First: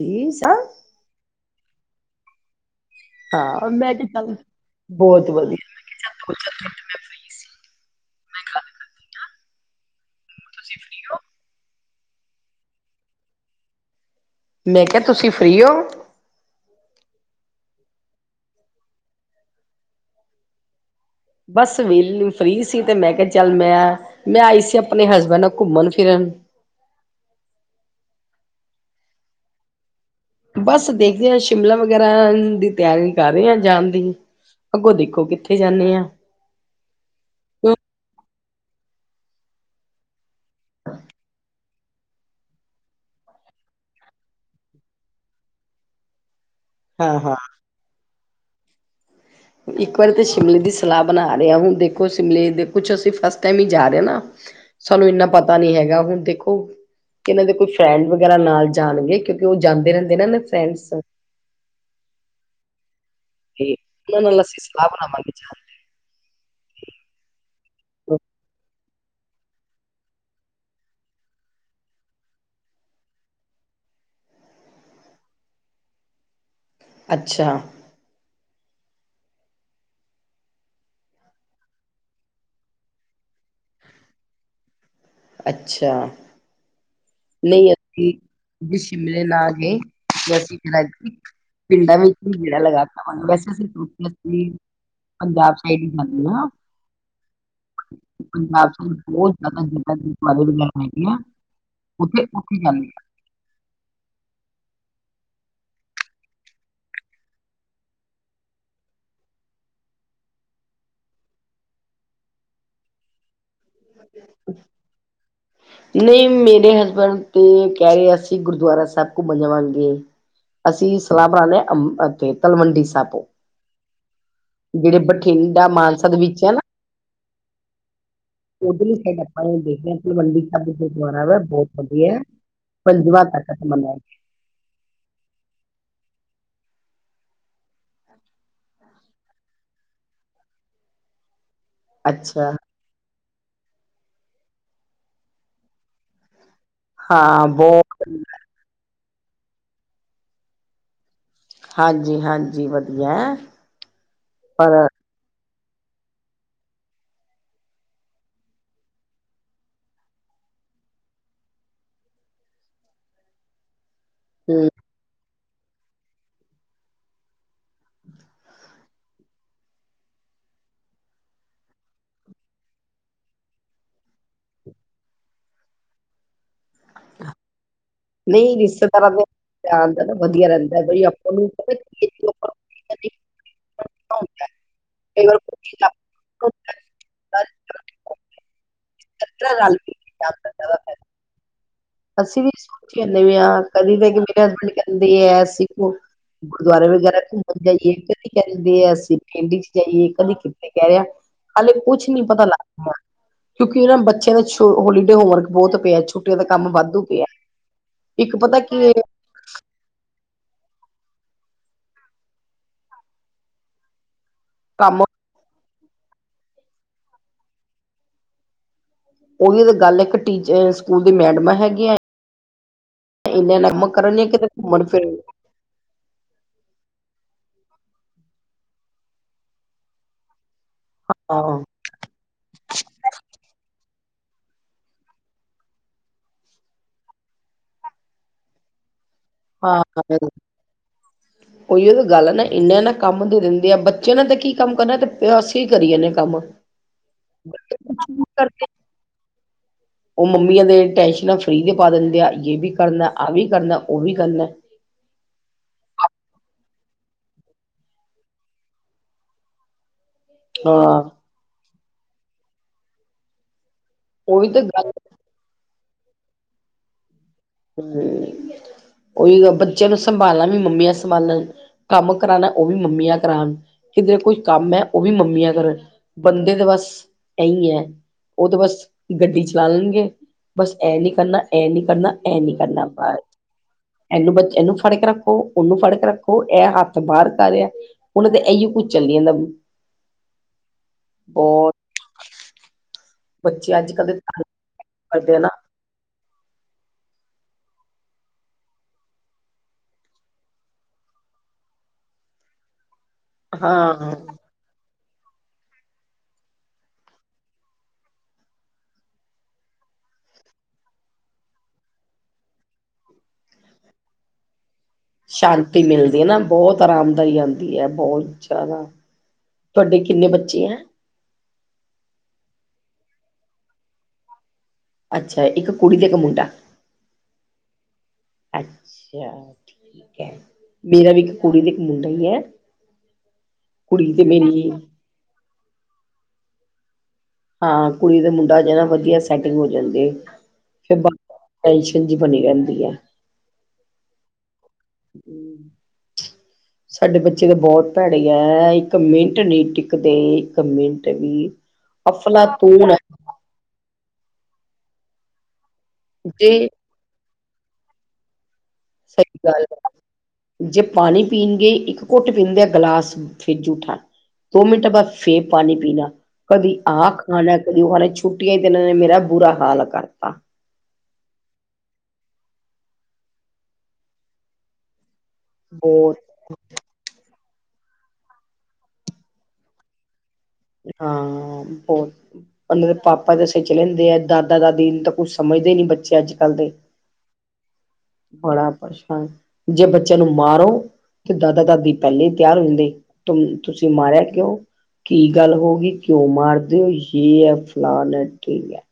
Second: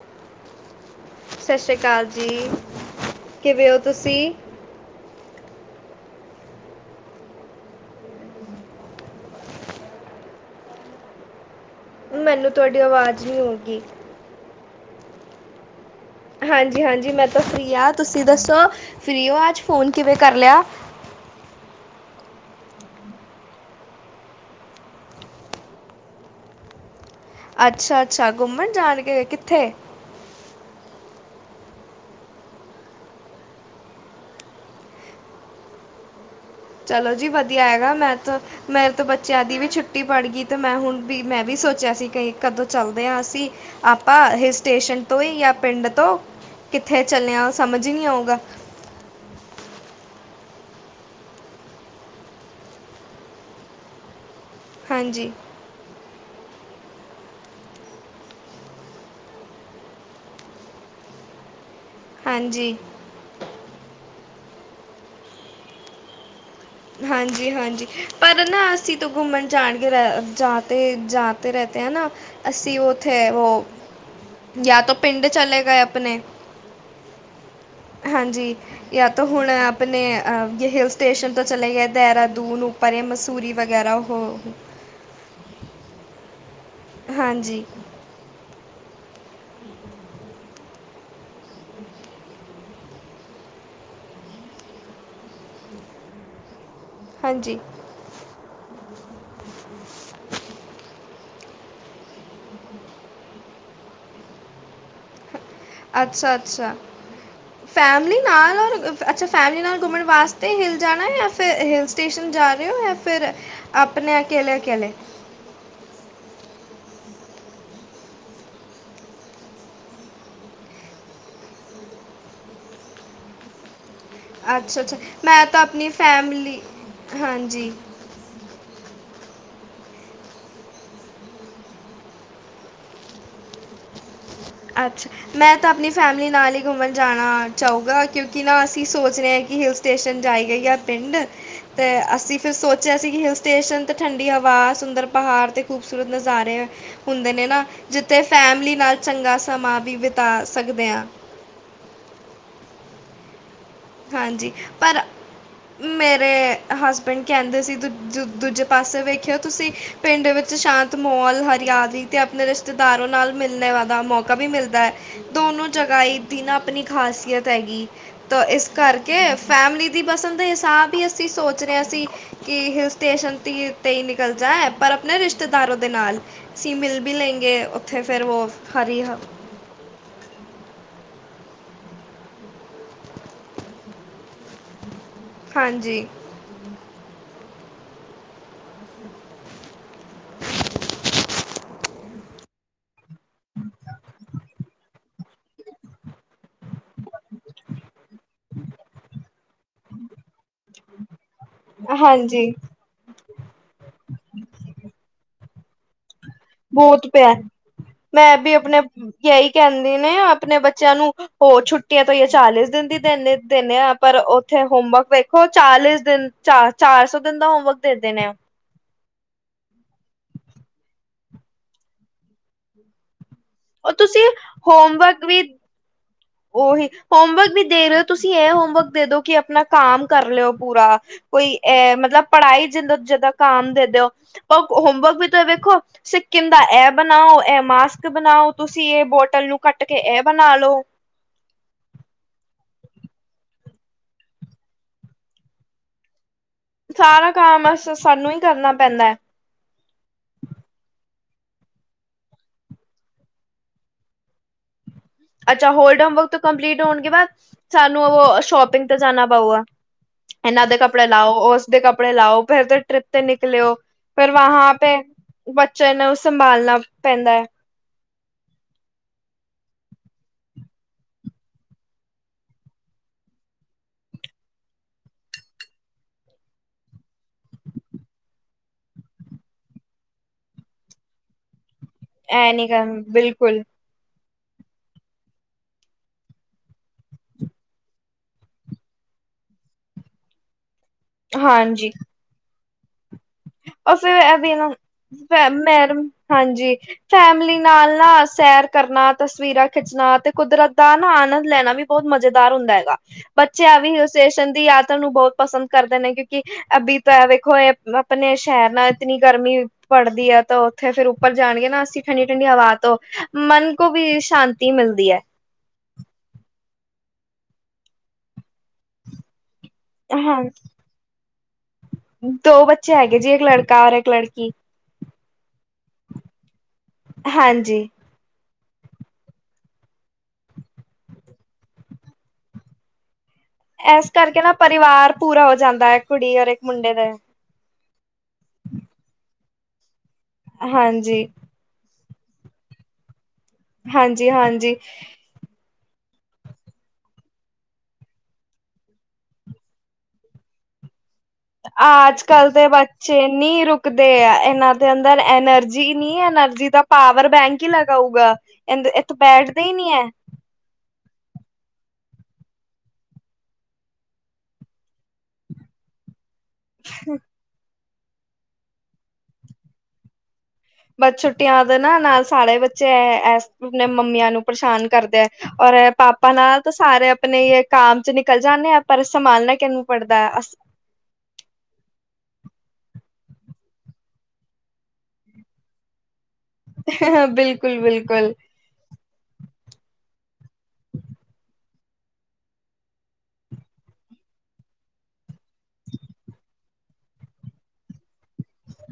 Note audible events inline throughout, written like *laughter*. ਨੀ ਸਨ। ਸਸ ਸ੍ਰੀ ਕਾਲ ਜੀ। ਹਾਂ ਕਿਵੇਂ ਓ ਮੈਂ ਤੇ ਤੁਸੀਂ? ਚੱਲ ਬਹੁਤ ਵਧੀਆ ਤੁਸੀਂ ਵੀ ਠੀਕ ਹੋ? ਮੈਨੂੰ ਤੁਆਡੀ ਆਵਾਜ਼ ਨੀ ਆਉਂਗੀ। ਮੈਂ ਕਿਆ ਤੁਸੀਂ ਫਰੀ ਓ? ਹਾਂਜੀ ਹਾਂਜੀ ਮੈਂ ਤਾਂ ਫਰੀ ਆ ਤੁਸੀਂ ਦੱਸੋ, ਫਰੀ ਹੋ ਅੱਜ ਫ਼ੋਨ ਕਿਵੇਂ ਕਰ ਲਿਆ? ਬਸ ਵੈਲੀ ਫਰੀ ਸੀ ਤੇ ਮੈਂ ਕਿਆ ਚੱਲ ਮੈਂ ਮੈਂ ਆਈ ਸੀ ਆਪਣੇ ਹਸਬੈਂਡ ਨਾਲ ਘੁੰਮਣ ਫਿਰਨ। ਅੱਛਾ ਅੱਛਾ ਘੁੰਮਣ ਜਾਣਗੇ ਕਿੱਥੇ? ਬਸ ਦੇਖਦੇ ਹਾਂ ਸ਼ਿਮਲਾ ਵਗੈਰਾ ਦੀ ਤਿਆਰੀ ਕਰ ਰਹੇ ਹ ਜਾਣ ਦੀ। ਅੱਗੋਂ ਦੇਖੋ ਕਿੱਥੇ ਜਾਂਨੇ ਆ। ਚਲੋ ਜੀ ਵਧੀਆ ਹੈਗਾ। ਮੈਂ ਤਾਂ ਮੇਰੇ ਤੋਂ ਬੱਚਿਆਂ ਦੀ ਵੀ ਛੁੱਟੀ ਪੜ ਗੀ। ਤੇ ਮੈਂ ਹੁਣ ਵੀ ਮੈਂ ਵੀ ਸੋਚਿਆ ਸੀ ਕੇ ਕਦੋਂ ਚੱਲਦੇ ਆ ਅਸੀਂ, ਆਪਾਂ ਹਿਲ ਸਟੇਸ਼ਨ ਤੋ ਯਾ ਪਿੰਡ ਤੋਂ? ਕਿੱਥੇ ਹਾਂ ਹਾਂ ਚੱਲਿਆਂ ਓ ਸਮਝ ਈ ਨੀ ਆਊਗਾ। ਇੱਕ ਵਾਰੀ ਤਾਂ ਸ਼ਿਮਲੇ ਦੀ ਸਲਾਹ ਬਨਾ ਰੇ ਆਂ, ਹੁਨ ਦੇਖੋ ਸ਼ਿਮਲੇ ਦੇ ਕੁਛ ਅਸੀ ਫਸਟ ਟਾਈਮ ਈ ਜਾ ਰੇ ਆਂ ਨਾ। ਸਾਨੂੰ ਇੰਨਾ ਹਾਂਜੀ ਪਤਾ ਨੀ ਹੈਗਾ ਹੁਨ ਦੇਖੋ ਇਨਾਂ ਦੇ ਕੋਈ ਫਰੈਂਡ ਵਗੈਰਾ ਨਾਲ ਜਾਣਗੇ ਕਿਓਂਕਿ ਓ ਜਾਂਦੇ ਰੈਂਦੇ ਨਾ ਇਨਾ ਦੇ ਫਰੈਂਡਸ। ਹਾਂਜੀ। ਤੇ ਓਨਾਂ ਨਾਲ ਅਸੀ ਸਲਾ ਬਣਾਵਾਂਗੇ ਜਾਣਦੀ। ਹਾਂਜੀ ਹਾਂਜੀ ਦੀ। ਪਰ ਨਾ ਅਸੀ ਘੁੰਮਣ ਜਾਣਗੇ ਰ ਜਾਤੇ-ਜਾਤੇ ਰੈਤੇ ਹੈ ਨਾ। ਅਸੀ ਉਥੇ ਓ ਯਾ ਤੋ ਪਿੰਡ ਚਲੇ ਗਏ ਅਪਨੇ। ਅੱਛਾ। ਹਾਂਜੀ ਯਾ ਤੋ ਹੁਣ ਅਪਨੇ ਅ ਹਿਲ ਸਟੇਸ਼ਨ ਤੋ ਚਲੇ ਗਏ ਦੈਰਾਦੂਨ ਪਰੇ ਮਸੂਰੀ ਵਗੈਰਾ ਹੋਰ ਅੱਛਾ। ਨੀ ਅਸੀ, ਸ਼ਿਮਲੇ ਨਾਲ ਗਏ ਤ ਅਸੀ ਲੇ ਇਨਾ ਵੀ ਕੀ ਮਹੀਨਾ ਲਾਤਾ *unintelligible* ਪੰਜਾਬ ਸਾਇਡ ਈ ਜਾਨੇ ਆਂ। ਹਂਜੀ। ਪੰਜਾਬ ਸਾਈਡ ਦੇ ਬੋਤ ਜਿਆਦਾ ਗੁਰਦੁਆਰਾ ਸਾਹਿਬ *unintelligible* ਹੁੰਦੇ ਆ। ਉੱਥੇ ਤੁਰ ਕੇ ਜਾਨੇ ਆ। ਅੱਛਾ, ਅੱਛਾ। *inaudible* ਫੈਮਿਲੀ ਨਾਲ ਅੱਛਾ ਫੈਮਿਲੀ ਨਾਲ ਘੁੰਮਣ ਵਾਸਤੇ ਹਿਲ ਜਾਣਾ ਐ ਯਾ ਫਿਰ ਹਿਲ ਸਟੇਸ਼ਨ ਜਾ ਰੇ ਓ ਫੇਰ ਅਪਨੇ ਅਕੇਲੇ-ਅਕੇਲੇ? ਨਈ ਮੇਰੇ ਹਸਬੈਂਡ ਤੇ ਕੈ ਰਿਹ ਆ ਸੀ ਗੁਰਦਵਾਰਾ ਸੈਹਿਬ ਘੁੰਮਣ ਜਾਵਾਂਗੇ। ਅਸੀ ਸਲਾ ਬਣਾ ਰਹੇ ਅ ਓਥੇ ਤਲਵੰਡੀ ਸਾਬੋ। ਅੱਛਾ, ਅੱਛਾ ਜਿਹੜੇ ਮੈਂ ਤਾਂ ਬਠਿੰਡਾ ਅਪਨੀ ਮਾਨਸਾ ਦੇ ਵਿੱਚ ਹੈ ਨਾ ਫੈਮਲੀ, ਹਾਂਜੀ। ਓਦਰਲੀ ਸੈਡ ਆਪਾਂ ਦੇਖਦੇ ਆਂ ਤਲਵਂਡੀ ਸੈਬ ਗੁਰਦਵਾਰਾ ਏ ਬੋਤ ਵਦੀਆ ਐ। ਪੰਜਵਾਂ ਤਖਤ ਅਸੀ ਮੰਨਿਆ ਏ। ਅੱਛਾ। ਮੈਂ ਤਾਂ ਅਪਨੀ ਫੈਮਿਲੀ ਨਾਲ ਈ ਘੁੰਮਣ ਜਾਣਾ ਚਾਊਗਾ, ਕਿਓਂਕਿ ਨਾ ਅਸੀ ਸੋਚ ਰੇ ਆਂ ਕੀ ਹਿਲ ਸ ਸਟੇਸ਼ਨ ਜਾਈ ਗਯੀ ਯਾ ਪੇਂਡ, ਤੇ ਗਿਆ। ਅਸੀ ਅੱਛਾ ਫੇਰ ਸੋ ਜੈਸੇ ਕੀ ਹਿਲ ਸਟੇਸ਼ਨ ਤੇ ਠੰਡੀ ਹਵਾ, ਸੁੰਦਰ ਪਹਾੜ ਤੇ ਖੂਬਸੂਰਤ ਨਜ਼ਾਰੇ ਹੁੰਦੇ ਹਾਂ ਨੇ ਨਾ, ਬਹੁਤ ਜਿੱਥੇ ਫੈਮਲੀ ਨਾਲ ਚੰਗਾ ਸਮਾਂ ਵੀ ਬਿਤਾ ਸਕਦੇ ਆਂ। ਹਾਂਜੀ-ਹਾਂਜੀ, ਵਧੀਯਾ ਹਾਂਜੀ ਪਰ ਮੇਰੇ ਹਸਬੈਂਡ ਕੈਂਦੇ ਸੀ, ਦੂ ਦੂ ਦੂਜੇ ਪਾਸੇ ਵੇਖੇਔ ਤੁਸੀ। ਪਿੰਡ ਵਿੱਚ ਸ਼ਾਂਤ ਮਹੋਲ ਹਰਿਆਲੀ ਤੇ ਅਪਨੇ ਰਿਸ਼ਤੇਦਾਰੋ ਨਾਲ ਮਿਲਣੇ ਵਾਦਾ ਮੌਕਾ ਵੀ ਹਮ ਮਿਲਦਾ ਐ। ਦੋਨੋ ਜਗਾ ਈ ਦੀਨਾ ਅਪਨੀ ਖ਼ਾਸੀਅਤ ਹੈਗੀ। ਤਾਂ ਇਸ ਕਰਕੇ, ਫੈਮਲੀ ਦੀ ਪਸੰਦ ਦੇ ਹਿਸਾਬ ਈ ਅਸੀ ਸੋਚ ਰੇ ਆਂ ਅਸੀ ਕਿ ਹਿਲ ਸਟੇਸ਼ਨ ਤੀ ਤੇ ਈ ਤੇ ਨਿਕਲ ਜਾ ਪਰ ਅਪਨੇ ਰਿਸ਼ਤੇਦਾਰੋ ਦੇ ਨਾਲ। ਸੀ ਮਿਲ ਬੀ ਲੇਂਗੇ ਔਥੇ ਫੇਰ ਵੋਫ ਹਰੀ ਹ ਆਂਦੈ ਨਾ ਵਦਿਯਾ ਰੈਂਦਾ ਬ ਈ *unintelligible* ਪਤਾ ਹੋਂਦੈ, ਕ ਈ ਵਾਰ ਕੋ ਈ ਚੀ ਜ ਨਾ ਹਾਂਜੀ *unintelligible* *unintelligible* *unintelligible* ਅਸੀ ਵੀ *unintelligible* ਬੀ ਅਸੀ ਵੀ *unintelligible* ਕਦੀ ਕੈ ਦਿਂਦੇ ਆ *unintelligible* ਅਸੀਂ ਪਿੰਡ ਚ ਜਾਈਏ, ਕਦੀ ਕਿਥੇ ਜਾਯਾ ਹਲੇ ਕੁੱਛ ਨੀ ਪਤਾ ਹਾਂਜੀ ਲਗ ਰੇਆ। ਕਿਉਂਕਿ ਇਨਾਂ ਬੱਚਿਆਂ ਦਾ ਛ ਹੋਲੀਡੇ ਹੋਮਵਰਕ ਬੋਤ ਪੇਯਾ ਛੁਟੀਯਾਂ ਦਾ ਕੰਮ ਵਾਧੂ ਬੋਤ ਪਿਆ ਪੇਯਾ, ਇੱਕ ਮੈਂ ਵੀ ਪਤਾ ਅਪਣੇ ਕੀ ਯ ਈ ਕੈਂਦੇ ਨੇ ਅਪਣੇ ਬੱਚੇਆਂ ਨੂੰ, ਹੋਰ ਛੁੱਟੀਆਂ ਤੇ ਈਯੇ ਚਾਲੀਸ ਦਿਨ ਦੀ ਦੇਨੇ ਦੇਨੇ ਆ ਅ ਪਰ ਔਥੇ ਕੰਮ ਹੋਮਵਰਕ ਵੇਖੋ ਚਾਲੀ ਦਿਨ ਚਾ ਚਾਰ ਸੌ ਦਿਨ ਦਾ ਹੋਮਵਕ ਦੇਂਦੇ ਨੇ ਔ ਔਹੀ ਤੇ ਗੱਲੇ ਇੱਕ ਟੀਚ ਅ ਸਕੂਲ ਦੀ ਮੈਡਮਾਂ ਹੈਗੀਆਂ ਇਨ ਨਮ *unintelligible* ਤੁਸੀਂ ਕਰਨ ਕਿਤੇ ਘੁੰਮਣ ਫਿਰ ਔਹੀ ਹੋਮਵਰਕ ਵੀ ਦੇ ਰਹੇ ਹੋ ਤੁਸੀਂ, ਇਹ ਹੋਮਵਰਕ ਦੇ ਦੋ ਕਿ ਅਪਨਾ ਕੰਮ ਕਰ ਲੇ ਔ ਪੂਰਾ। ਕੋਈ ਹਾਂ ਐ ਮਤਲਬ ਪੜ੍ਹਾਈ ਜਿੱਦ ਜਿੱਦਾਂ ਕੰਮ ਦੇ ਦਯੋ ਪਵ ਹੋਮਵਰਕ ਵੀ ਤੇ ਵੇਖੋ। ਸਿੱਕਮ ਦਾ ਐਹ ਬਨਾਔ ਐਹ ਮਾਸਕ ਬਨਾਔ ਤੁਸੀਂ ਏਹ ਬੋ ਹਾਂ *unintelligible* ਔਈਯੋ ਤੇ ਗੱਲ ਏਨਾ ਇਨਾ ਨਾ ਕੰਮ ਦੇ ਦਿੰਦੇਆ ਬੱਚੇ ਨਾ ਤੇ ਕੀ ਕੰਮ ਕਰਨਾ ਤੇ ਪੇ ਅਸੀਂ ਕਰੀ ਜਾਂਨੇ ਆ ਕੰਮ ਸਾਰਾ ਕੰਮ ਅਸ ਸਾਨੂੰ ਈ ਕਰਨਾ ਪੈਂਦੈ ਔ ਮੰਮੀਆਂ ਦੇ ਟੈਂਸ਼ਨਾਂ ਫਰੀ ਦੇ ਪਾ ਦਿੰਦੇ ਆ, ਇਹ ਵੀ ਕਰਨਾ, ਆਹ ਵੀ ਕਰਨਾ ਉਹ ਵੀ ਕਰਨਾ। ਅੱਛਾ ਹੋਲਡੇ ਹੋਮ ਵਰਕ ਤੋਂ ਕੰਪਲੀਟ ਹੋਣਗੇ ਬਾਅਦ ਸਾਨੂੰ ਔ ਸ਼ੋਪਿੰਗ ਤੇ ਜਾਣਾ ਪਊਗਾ। ਐਨਾਂ ਦੇ ਹਾਂ ਕੱਪੜੇ ਲਾਔ, ਉਸਦੇ ਕੱਪੜੇ ਲਾਔ ਫੇਰ ਤੇ ਟ੍ਰਿਪ ਤੇ ਨਿਕਲੇਔ। ਫੇਰ ਉਹੀ ਤਾਂ ਵਾਂਹਾਂ ਗੱਲ ਪੇ ਬੱਚੇ ਨੂੰ, ਔ ਸੰਭਾਲਣਾ ਪੈਂਦਾ ਐ ਹਮ, ਔਈਯੋ ਬੱਚੇਆਂ ਨੂੰ ਸੰਭਾਲਣਾ ਵੀ ਮੰਮੀਆਂ ਸੰਭਾਲਣ ਕੰਮ ਕਰਾਨਾ ਔ ਵੀ ਮੰਮੀਆਂ ਕਰਾਨ, ਕਿਧਰੇ ਕੋਈ ਕੰਮ ਐ, ਔਵੀ ਮੰਮੀਆਂ ਕਰਨ। ਬੰਦੇ ਤੇ ਬਸ ਏਂਈ ਐ ਔ ਤਾਂ ਬਸ ਗੱਡੀ ਚਲਾ ਲੈਣਗੇ। ਬਸ ਐ ਨੀ ਕਰਨਾ, ਐ ਨੀ ਕਰਨਾ ਐ ਐਨੀ ਨੀ ਕਰ ਕਰਨਾ ਬਾ ਬਿਲਕੁਲ ਐਨੂੰ ਬਚੇ ਐਨੂੰ ਫੜ ਕੇ ਰੱਖੋ, ਔਨੂੰ ਫੜਕ ਰੱਖੋ, ਐ ਹੱਥ ਬਾਰ ਕਰ ਰੇਯਾ। ਔਨੂ ਤੇ ਐਇਯੋ ਕੁੱਝ ਚਾ ਈ ਦਾ *unintelligible* ਹਾਂਜੀ। ਬੱਚੇ ਅੱਜ ਅਸੀ ਕੱਲ ਦੇ ਫੇਰ ਤੰਗ ਐਵੀ ਐਨੂੰ, ਕਰਦੇ ਆ ਨਾ ਮੈਮ ਮੈਰਮ ਹਾਂਜੀ। ਫੈਮਲੀ ਨਾਲ ਨਾ ਸੈਰ ਕਰਨਾ ਤਸਵੀਰਾਂ ਖਿੱਚਣਾ ਤੇ ਕੁਦਰਤ ਦਾ ਨਾ ਆਨੰਦ ਲੈਣਾ ਵੀ ਬਹੁਤ ਮਜ਼ੇਦਾਰ ਹੁੰਦਾ ਹੈਗਾ ਬੱਚੇ ਆ ਵੀ ਹਾਂ ਸਟੇਸ਼ਨ ਦੀ ਯਾਤਰਾ ਨੂੰ ਬਹੁਤ ਪਸੰਦ ਕਰਦੇ ਨੇ ਕਿਉਂਕਿ ਬੀ ਤਾਂ ਵੇਖੋ ਇਹ ਆਪਣੇ ਸ਼ਹਿਰ ਨਾਲ ਇਤਨੀ ਗਰਮੀ ਪੜਦੀ ਹੈ ਤਾਂ ਉੱਥੇ ਫੇਰ ਉੱਪਰ ਜਾਣਗੇ ਨਾ ਅਸੀਂ ਠੰਡੀ ਠੰਡੀ ਹਵਾ ਤੋਂ ਮਨ ਕੋ ਵੀ ਸ਼ਾਂਤੀ ਮਿਲਦੀ ਹੈ। ਸ਼ਾਂਤੀ ਮਿਲਦੀ ਹੈ ਨਾ ਬਹੁਤ ਆਰਾਮਦਾਈ ਆਦੀ ਹੈ ਬਹੁਤ ਜ਼ਿਆਦਾ ਤੁਹਾਡੇ ਕਿੰਨੇ ਹਾਂ ਬੱਚੇ ਹੈ। ਦੋ ਬੱਚੇ ਹੈਗੇ ਜੀ ਇੱਕ ਲੜਕਾ ਔਰ ਇੱਕ ਲੜਕੀ ਅੱਛਾ ਇੱਕ ਕੁੜੀ ਤੇ ਇੱਕ ਮੁੰਡਾ ਹਾਂਜੀ ਅੱਛਾ ਠੀਕ ਮੇਰਾ ਵੀ ਇੱਕ ਕੁੜੀ ਤੇ ਇੱਕ ਮੁੰਡਾ ਹੀ ਹੈ ਐਸ ਕੁੜੀ ਤੇ ਕਰਕੇ ਨਾ ਮੇਰੀ ਪਰਿਵਾਰ ਪੂਰਾ ਹੋ ਜਾਂਦਾ ਹੈ ਇੱਕ ਕੁੜੀ ਔਰ ਇੱਕ ਮੁੰਡੇ ਦਾ ਹਾਂ ਕੁੜੀ ਦਾ ਮੁੰਡਾ ਜਰਾਂ ਵਧੀਆ ਸੈਟਿੰਗ ਹੋ ਜਾਂਦੇ ਹਾਂਜੀ ਟੈਨਸ਼ਨ ਜੀ ਬਣੀ ਰਹਿੰਦੀ ਆ ਹਾਂਜੀ ਹਾਂਜੀ *unintelligible* ਸਾਡੇ ਬੱਚੇ ਤਾਂ ਬਹੁਤ ਭੈੜੇ ਆ ਇੱਕ ਮਿੰਟ ਨਹੀਂ ਟਿਕਦੇ ਇੱਕ ਮਿੰਟ ਵੀ ਅੱਜ ਅਫਲਾ ਕੱਲ ਦੇ ਤੂਨ ਬੱਚੇ ਨਹੀਂ ਰੁਕਦੇ ਆ ਇਹਨਾਂ ਦੇ ਅੰਦਰ ਐਨਰਜੀ ਨਹੀਂ ਐਨਰਜੀ ਜੇ ਦਾ ਪਾਵਰ ਬੈਂਕ ਹੀ ਲਗਾਉਗਾ ਇੱਥੇ ਸਹੀ ਬੈਠਦਾ ਗੱਲ ਹੀ ਨਹੀਂ ਹੈ ਜੇ ਪਾਣੀ ਪੀਣਗੇ ਇੱਕ ਘੁੱਟ ਪੀਂਦੇ ਆ ਗਲਾਸ ਫਿਰ ਜੂਠਾ ਦੋ ਮਿੰਟਾਂ ਬਾਅਦ ਫੇਰ ਪਾਣੀ ਪੀਣਾ ਕਦੀ ਆਹ ਖਾਣਾ ਕਦੀ ਉਹ ਨੇ ਛੁੱਟੀਆਂ ਚ ਤੇ ਇਹਨਾਂ ਨੇ ਮੇਰਾ ਬੁਰਾ ਹਾਲ ਕਰਤਾ। ਬਟ ਛੁੱਟੀਆਂ ਦੇ ਨਾ ਨਾਲ ਸਾਲੇ ਬੱਚੇ ਏਸ ਮਮੀਆ ਨੂੰ ਪਰੇਸ਼ਾਨ ਕਰਦੇ ਆ ਔਰ ਇਹ ਬਹੁਤ ਪਾਪਾ ਨਾਲ ਸਾਰੇ ਆਪਣੇ ਕਾਮ ਚ ਨਿਕਲ ਜਾਨੇ ਆ ਪਰ ਸੰਭਾਲਨਾ ਕਿਨੂੰ ਪੜਦਾ। ਹਾਂ ਬਹੁਤ ਹਾਲੇ ਤੇ ਪਾਪਾ ਦੇ ਸਿਰ ਚੜੇ ਰਹਿੰਦੇ ਆ ਦਾਦਾ ਦਾਦੀ ਨੂੰ ਤੇ ਕੁਝ ਸਮਝਦੇ ਨਹੀਂ ਬੱਚੇ ਅੱਜ ਕੱਲ ਦੇ ਹ ਬਿਲਕੁਲ ਬਿਲਕੁਲ ਬੜਾ ਪਰੇਸ਼ਾਨ ਜੇ ਬੱਚਿਆਂ ਨੂੰ ਮਾਰੋ ਤੇ ਦਾਦਾ ਦਾਦੀ ਪਹਿਲੇ ਤਿਆਰ ਹੁੰਦੇ ਤੁਸੀਂ ਮਾਰਿਆ ਕਿਉਂ ਕੀ ਗੱਲ ਹੋ ਗਈ ਕਿਉਂ ਮਾਰਦੇ ਉ ਯੇ ਹੈ ਫ਼ਲਾਨ ਹੈ ਢੀਂਗ ਹੈ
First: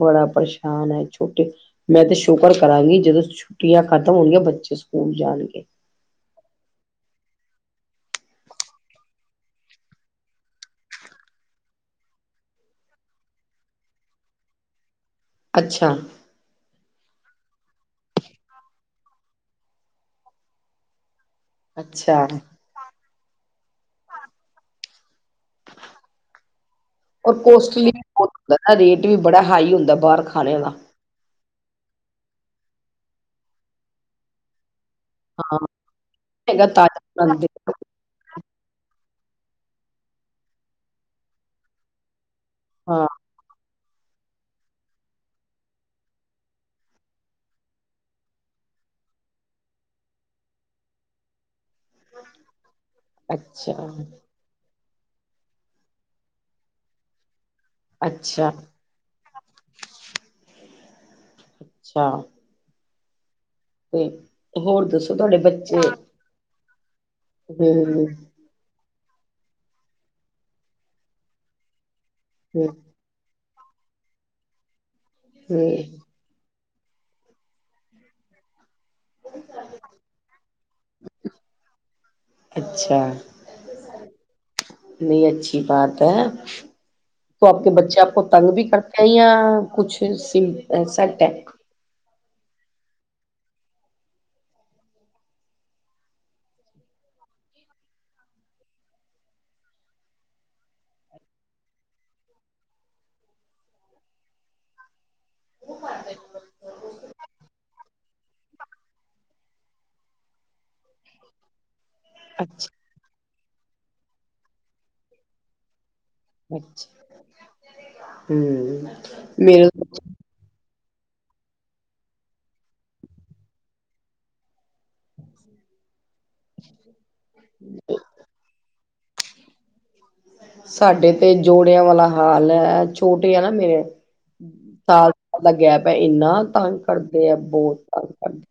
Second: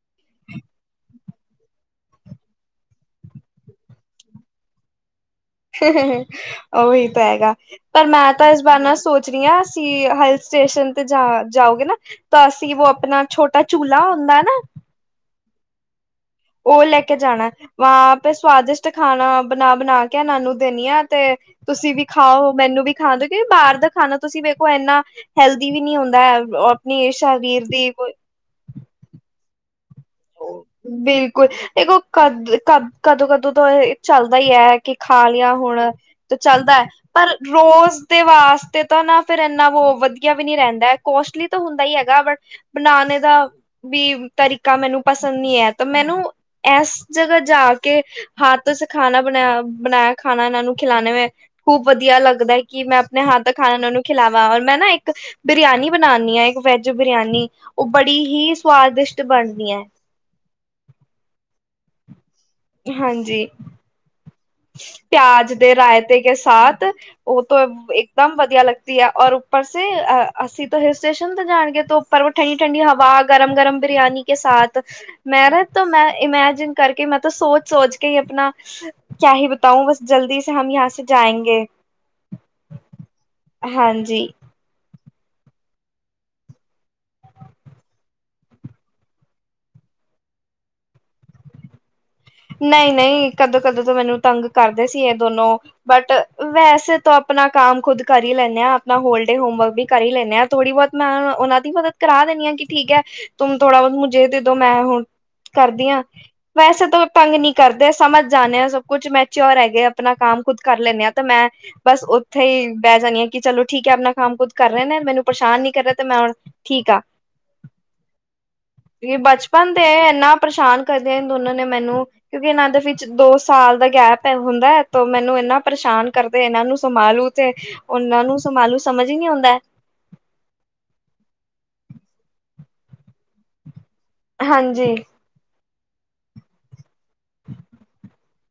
ਬੜਾ ਪਰੇਸ਼ਾਨ ਹੈ ਛੋਟੇ ਮੈਂ ਤੇ ਸ਼ੁਕਰ ਕਰਾਂਗੀ ਜਦੋਂ ਛੁੱਟੀਆਂ ਖਤਮ ਹੋਣਗੀਆਂ ਬੱਚੇ ਸਕੂਲ ਜਾਣਗੇ ਉਹੀ ਤਾਂ ਹੈਗਾ ਪਰ ਮੈਂ ਤਾਂ ਇਸ ਬਾਰ ਨਾ ਸੋਚ ਰਹੀ ਆਂ ਅਸੀਂ ਨਾ ਹਿੱਲ ਸਟੇਸ਼ਨ ਤੇ ਜਾਓਗੇ ਨਾ ਦਾਸੀ ਵੋ ਆਪਣਾ ਛੋਟਾ ਝੂਲਾ ਹੁੰਦਾ ਨਾ ਅੱਛਾ ਉਹ ਲੈ ਕੇ ਜਾਣਾ ਵਹਾਂ ਪੇ ਸਵਾਦਿਸ਼ਟ ਖਾਣਾ ਬਣਾ ਬਣਾ ਕੇ ਇਹਨਾਂ ਨੂੰ ਦੇਨੀ ਆ ਤੇ ਤੁਸੀਂ ਵੀ ਅੱਛਾ ਖਾਓ ਮੈਨੂੰ ਵੀ ਖਾਂਦੇ ਨਹੀ ਬਾਰ ਦਾ ਖਾਨਾ ਤੁਸੀਂ ਵੇਖੋ ਇਨਾ ਹੈਲਦੀ ਵੀ ਨਹੀਂ ਹੁੰਦਾ ਆਪਣੀ ਉਹ ਸਰੀਰ ਕੋਸਟਲੀ ਦੀ ਵੀ ਹੁੰਦਾ ਏ ਰੇਟ ਵੀ ਬੜਾ ਹਾਈ ਹੁੰਦਾ ਬਾਹਰ ਖਾਣੇ ਦਾ ਬਿਲਕੁਲ ਦੇਖੋ ਕਦ-ਕਦ -ਕਦੋਂ -ਕਦੋ ਤਾ ਏ ਚੱਲਦਾ ਈ ਆ ਕਿ ਖਾ ਲਿਆ ਹਾਂ ਹੁਣ ਤੇ ਹੈਗਾ ਚੱਲਦਾ ਆ, ਤਾਜ਼ਾ ਪਰ ਬਣਾਦੇ ਰੋਜ਼ ਤੇ ਵਾਸਤੇ ਤਾਂ ਨਾ ਫਿਰ ਇੰਨਾ ਕੁ ਵਧੀਆ ਵੀ ਨਹੀਂ ਰਹਿੰਦਾ, ਕੋਸਟਲੀ ਤਾਂ ਹੁੰਦਾ ਹੀ ਹੈਗਾ ਬਟ, ਹਾਂ ਬਣਾਣੇ ਦਾ ਵੀ ਤਰੀਕਾ ਮੈਨੂੰ, ਪਸੰਦ ਨਈ ਆਇਆ, ਤੋ ਮੈਨੂੰ ਐਸ ਜਗਾ ਜਾ ਕੇ, ਹਾਥੋ ਸੇ ਖਾਣਾ ਬਣਾਇਆ, ਬਣਾਇਆ ਖਾਣਾ ਉਹਨਾਂ ਨੂੰ ਖਿਲਾਨਾ ਮੈ, ਬਹੁਤ ਵਧੀਆ ਲੱਗਦਾ, ਕਿ ਮੈਂ ਆਪਣੇ ਹੱਥ ਦਾ ਖਾਣਾ ਅੱਛਾ, ਉਹਨਾ ਨੂੰ ਖਿਲਾ ਹਾ, ਮੈਂ ਨਾ ਇੱਕ ਬਿਰੀਆਨੀ ਬਣਾਦੀ ਆ, ਇੱਕ ਵੈਜ ਬਿਰੀਆਨੀ, ਉਹ ਬੜੀ ਅੱਛਾ, ਹੀ ਸਵਾਦੀਸ਼ ਟ, ਬਣਦੀਆਂ, ਅੱਛਾ, ਹਾਂਜੀ। ਤੇ, ਹੋਰ ਦੱਸੋ ਤੁਹਾਡੇ ਬੱਚੇ, ਠੀਕ ਹ ਸਾਟ, ਉਹ ਤਾ ਹੂੰ, ਇਕ ਦਮ ਵਧੀਆ ਲੱਗ ਦੀਆ, ਔਰ ਉਪਰ ਸੇ ਅ ਅਸੀਂ ਤਾ ਹਿਲ ਸਟੇਸ਼ਨ ਤੇ ਜਾਣਗੇ ਤੇ ਉਪਰ ਹੂੰ, ਠੰਢੀ-ਠੰਢੀ ਹਵਾ, ਗਰਮ- ਗਰਮ ਬਿਰਿਆਨੀ ਕੇ ਸਾਥ ਮੈਂ, ਨਾ, ਤਾ ਹੂੰ ਮੈ ਅਮੈਜੀਨ ਕਰਕੇ ਮੈ ਤਾਂ ਸੋਚ -ਸੋਚ ਕੇ ਈ ਆਪਣਾ ਚਾਹੇ ਬਤਾਓ ਬਸ ਜਲਦੀ ਸੇ ਹਮ ਯਹਾਂ ਸੇ ਜਾਏਗੇ, ਹਾਂਜੀ। ਨਈ ਅੱਛੀ ਬਾਤ ਐ, ਸੱਤ ਬੱਚਾ ਪਤੰਗ ਵੀ ਕਰਕੇ ਆਈ ਆ ਕੁਛ ਸੀ ਸੈਟ ਆ, ਨਈ -ਨਈ ਕਦੇ -ਕਦੇ, ਤ, ਮੈਨੂੰ ਤੰਗ ਕਰਦੇ ਸੀ, ਇਹ ਦੋਨੋ, ਬਟ ਵੈਸੇ ਤਾ ਆਪਣਾ ਕੰਮ ਖੁਦ ਕਰ ਈ ਲੈਨੇ ਆ, ਆਪਣਾ ਹੋਲੀਡੇ ਹੋਮਵਰਕ ਵੀ ਕਰ ਈ ਲੈਨੇ ਆ, ਥੋੜੀ ਬਹੁਤ ਮੈ ਅ ਉਹਨਾਂ ਦੀ ਮਦਦ ਕਰਾ ਦੇਨੀ ਆ, ਕੀ ਠੀਕ ਆ, ਤੁਮ ਥੋੜਾ ਬੋਤ ਮੁਜੇ ਦੇਦੋ ਮੈ ਵੋ, ਕਰਦੀ ਆ ਵੈਸੇ ਤਾਂ, ਤੰਗ ਨਹੀਂ ਕਰਦੇ ਸਮਝ ਜਾਂਦੇ ਆ, ਸਬ ਕੁਝ ਮੈਂਚੋਰ ਹੈਗੇ ਆ, ਆਪਣਾ ਕੰਮ ਖੁਦ ਕਰ ਲੈਦੇ ਆ, ਤੇ ਮੈਂ, ਬਸ ਓਥੇ ਈ ਬੈ ਜਾਦੀ ਆ, ਕਿ ਚਲੋ ਠੀਕ ਹ, ਆਪਣਾ ਕੰਮ ਖੁਦ ਕਰ ਰਹੇ ਨੇ, ਮੈਨੂੰ ਪਰੇਸ਼ਾਨ ਨਹੀਂ ਕਰਨਾ ਤੇ ਮੈਂ ਹੁਣ, ਠੀਕ ਆ, ਹੂੰ। ਏ ਮੇਰੇ ਬਚਪਨ ਤੇ ਏਨਾ ਪਰੇਸ਼ਾਨ, ਕਦੇ ਦੋਨਾਂ ਨੇ ਮੈਨੂੰ, ਕਿਉਂਕਿ ਇਨਾ ਦੇ ਵਿੱਚ ਦੋ ਸਾਲ ਦਾ ਗੈਪ ਐ ਹੁੰਦਾ, ਤੋ ਮੈਨੂੰ ਇਨਾ ਪਰੇਸ਼ਾਨ ਕਰਦੇ ਇਹਨਾਂ ਨੂੰ ਸੰਭਾਲੂ ਤੇ, ਉਹਨਾਂ ਨੂੰ ਸਮਾਲੂ ਸਮਝ ਨਈ ਆਉਂਦਾ, ਸਾਡੇ ਤੇ ਜੋੜਿਆਂ ਵਾਲਾ ਹਾਲ ਐ, ਛੋਟੇ ਆ ਨਾ ਮੇਰੇ ਹਾਂਜੀ ਸਾਲ ਦਾ ਗੈਪ ਏ, ਇੰਨਾ ਤੰਗ ਕਰਦੇ ਆ, ਬਹੁਤ ਤੰਗ ਕਰਦੇ,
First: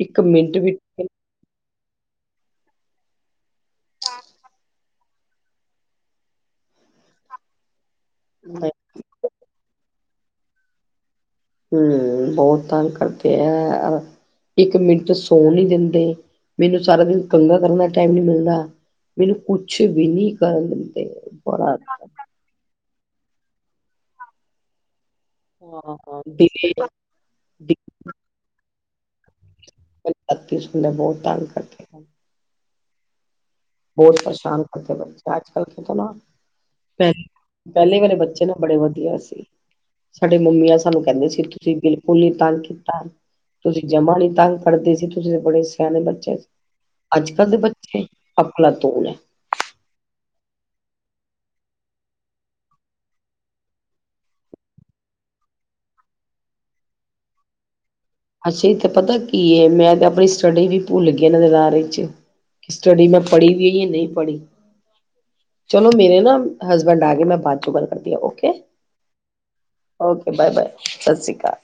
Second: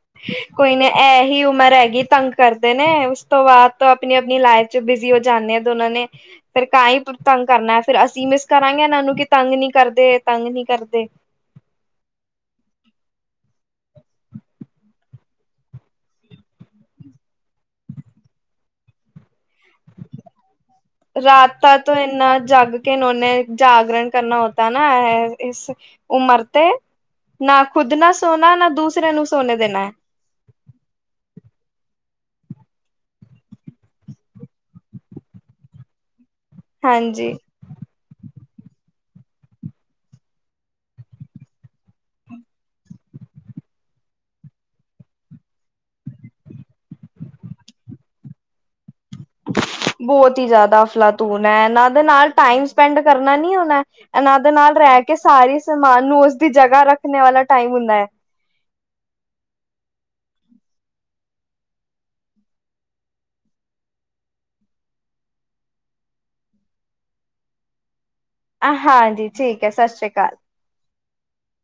ਇੱਕ ਮਿੰਟ ਵੀ ਏ ਐਹੀ ਉਮਰ ਹੈਗੀ ਤੰਗ ਕਰਦੇ ਨੇ, ਉਸ ਤੋਂ ਬਾਅਦ ਤਾ ਆਪਣੀ -ਆਪਣੀ ਲਾਈਫ ਚ ਬਿਜ਼ੀ ਹੋ ਜਾਂਨੇ ਏ ਦੋਨਾਂ ਨੇ, ਫੇਰ ਤਾਹੀ ਤੰਗ ਕਰਨਾ ਏ, ਫਿਰ ਅਸੀਂ ਮਿਸ ਕਰਾਂਗੇ ਏਹਨਾਂ ਨੂੰ ਕਿ ਤੰਗ ਨਹੀਂ ਕਰਦੇ -ਤੰਗ ਨਹੀਂ ਕਰਦੇ। ਹਮ! ਬਹੁਤ ਤੰਗ ਕਰਦੇ ਐ, ਇੱਕ ਮਿੰਟ ਚ ਸੌਣ ਨੀ ਦਿੰਦੇ, ਮੈਨੂੰ ਸਾਰਾ ਦਿਨ ਕੰਗਾ ਕਰਨ ਦਾ ਟਾਈਮ ਨੀ ਮਿਲਦਾ, ਮੈਨੂੰ ਕੁਛ ਵੀ, ਕਰਨ ਨਹੀ ਦਿੰਦੇ। ਬੜਾ ਰਾਤਾਂ ਤੋਂ ਇੰਨਾ ਜਗ ਕਿ ਇਨੋ ਨੇ, ਜਾਗਰਣ ਕਰਨਾ ਹੋਤਾ ਨਾ, ਐ ਇਸ ਉਮਰ ਤੇ, ਦਿਨੇ ਨਾ ਖੁੱਦ ਨਾ ਸੋਣਾ, ਨਾ ਦੂਸਰੇ ਨੂੰ ਸੋਨੇ ਦੇਣਾ, ਰਾਤੀ ਸੋਣ ਤੇ ਬਹੁਤ ਤੰਗ ਕਰਦੇ, ਬੋਤ ਪਰੇਸ਼ਾਨ ਕਰਦੇ ਬੱਚੇ, ਅੱਜ- ਕੱਲ ਪਤਾ ਨਾ ਪੈ, ਹਾਂਜੀ ਪੈਲੇ ਵਾਲੇੇ ਬੱਚੇ ਨਾ, ਬੜੇ ਵਧੀਆ ਸੀ। ਸਾਡੇ ਮੰਮੀਆਂ ਸਾਨੂੰ ਕਹਿੰਦੇ ਸੀ, ਤੁਸੀਂ ਬਿਲਕੁਲ ਨੀ ਤੰਗ ਕੀਤਾ। ਤੁਸੀਂ ਜਮਾ ਨੀ ਤੰਗ ਕਰਦੇ ਸੀ, ਤੁਸੀਂ ਤੇ ਬੜੇ ਸੇਆਣੇ ਬੱਚੇ ਸੀ, ਅੱਜ-ਕੱਲ ਦੇ ਬੱਚੇ ਅਫਲਾਤੂਨ ਐ। ਬਹੁਤ ਹੀ ਯਾਦਾ ਅਫਲਾਤੂਨ ਐ ਏਨਾਂ ਦੇ ਨਾਲ ਟਾਈਮ ਸਪੈਂਡ ਕਰਨਾ ਨੀ ਓਨਾ ਐਨਾਂ ਦੇ ਨਾਲ ਰੈ ਕੇ ਸਾਰੀ ਸਮਾਨ ਨੂੰ ਓਸਦੀ ਜਗਾ ਰੱਖਣੇ ਵਾਲਾ ਟਾਈਮ ਹੁੰਦਾ ਏ। ਅਸੀਂ ਤੇ ਪਤਾ ਕੀ ਏ ਮੈਂ ਤੇ ਪਣੀ ਸਟੱਡੀ ਵੀ ਭੁੱਲ ਗਈ ਏਨਾਂ ਦੇ ਲਾਰੇ ਚ ਸਟਡੀ ਮੈਂ ਪੜ੍ਹੀ ਵੀ ਏ ਜਾਂ ਨਈ ਪੜ੍ਹੀ। ਚਲੋ ਮੇਰੇ ਨਾ ਹਸਬੈਂਡ ਆ ਗਏ ਮੈਂ ਬਾਅ ਚੋਂ ਗੱਲ ਕਰਦੀ ਆਂ ਓਕੇ। ਆ ਹਾਂਜੀ ਠੀਕ ਐ ਸਛੀ ਕਾਲ। ਸਾਸੀ ਕਾਲ।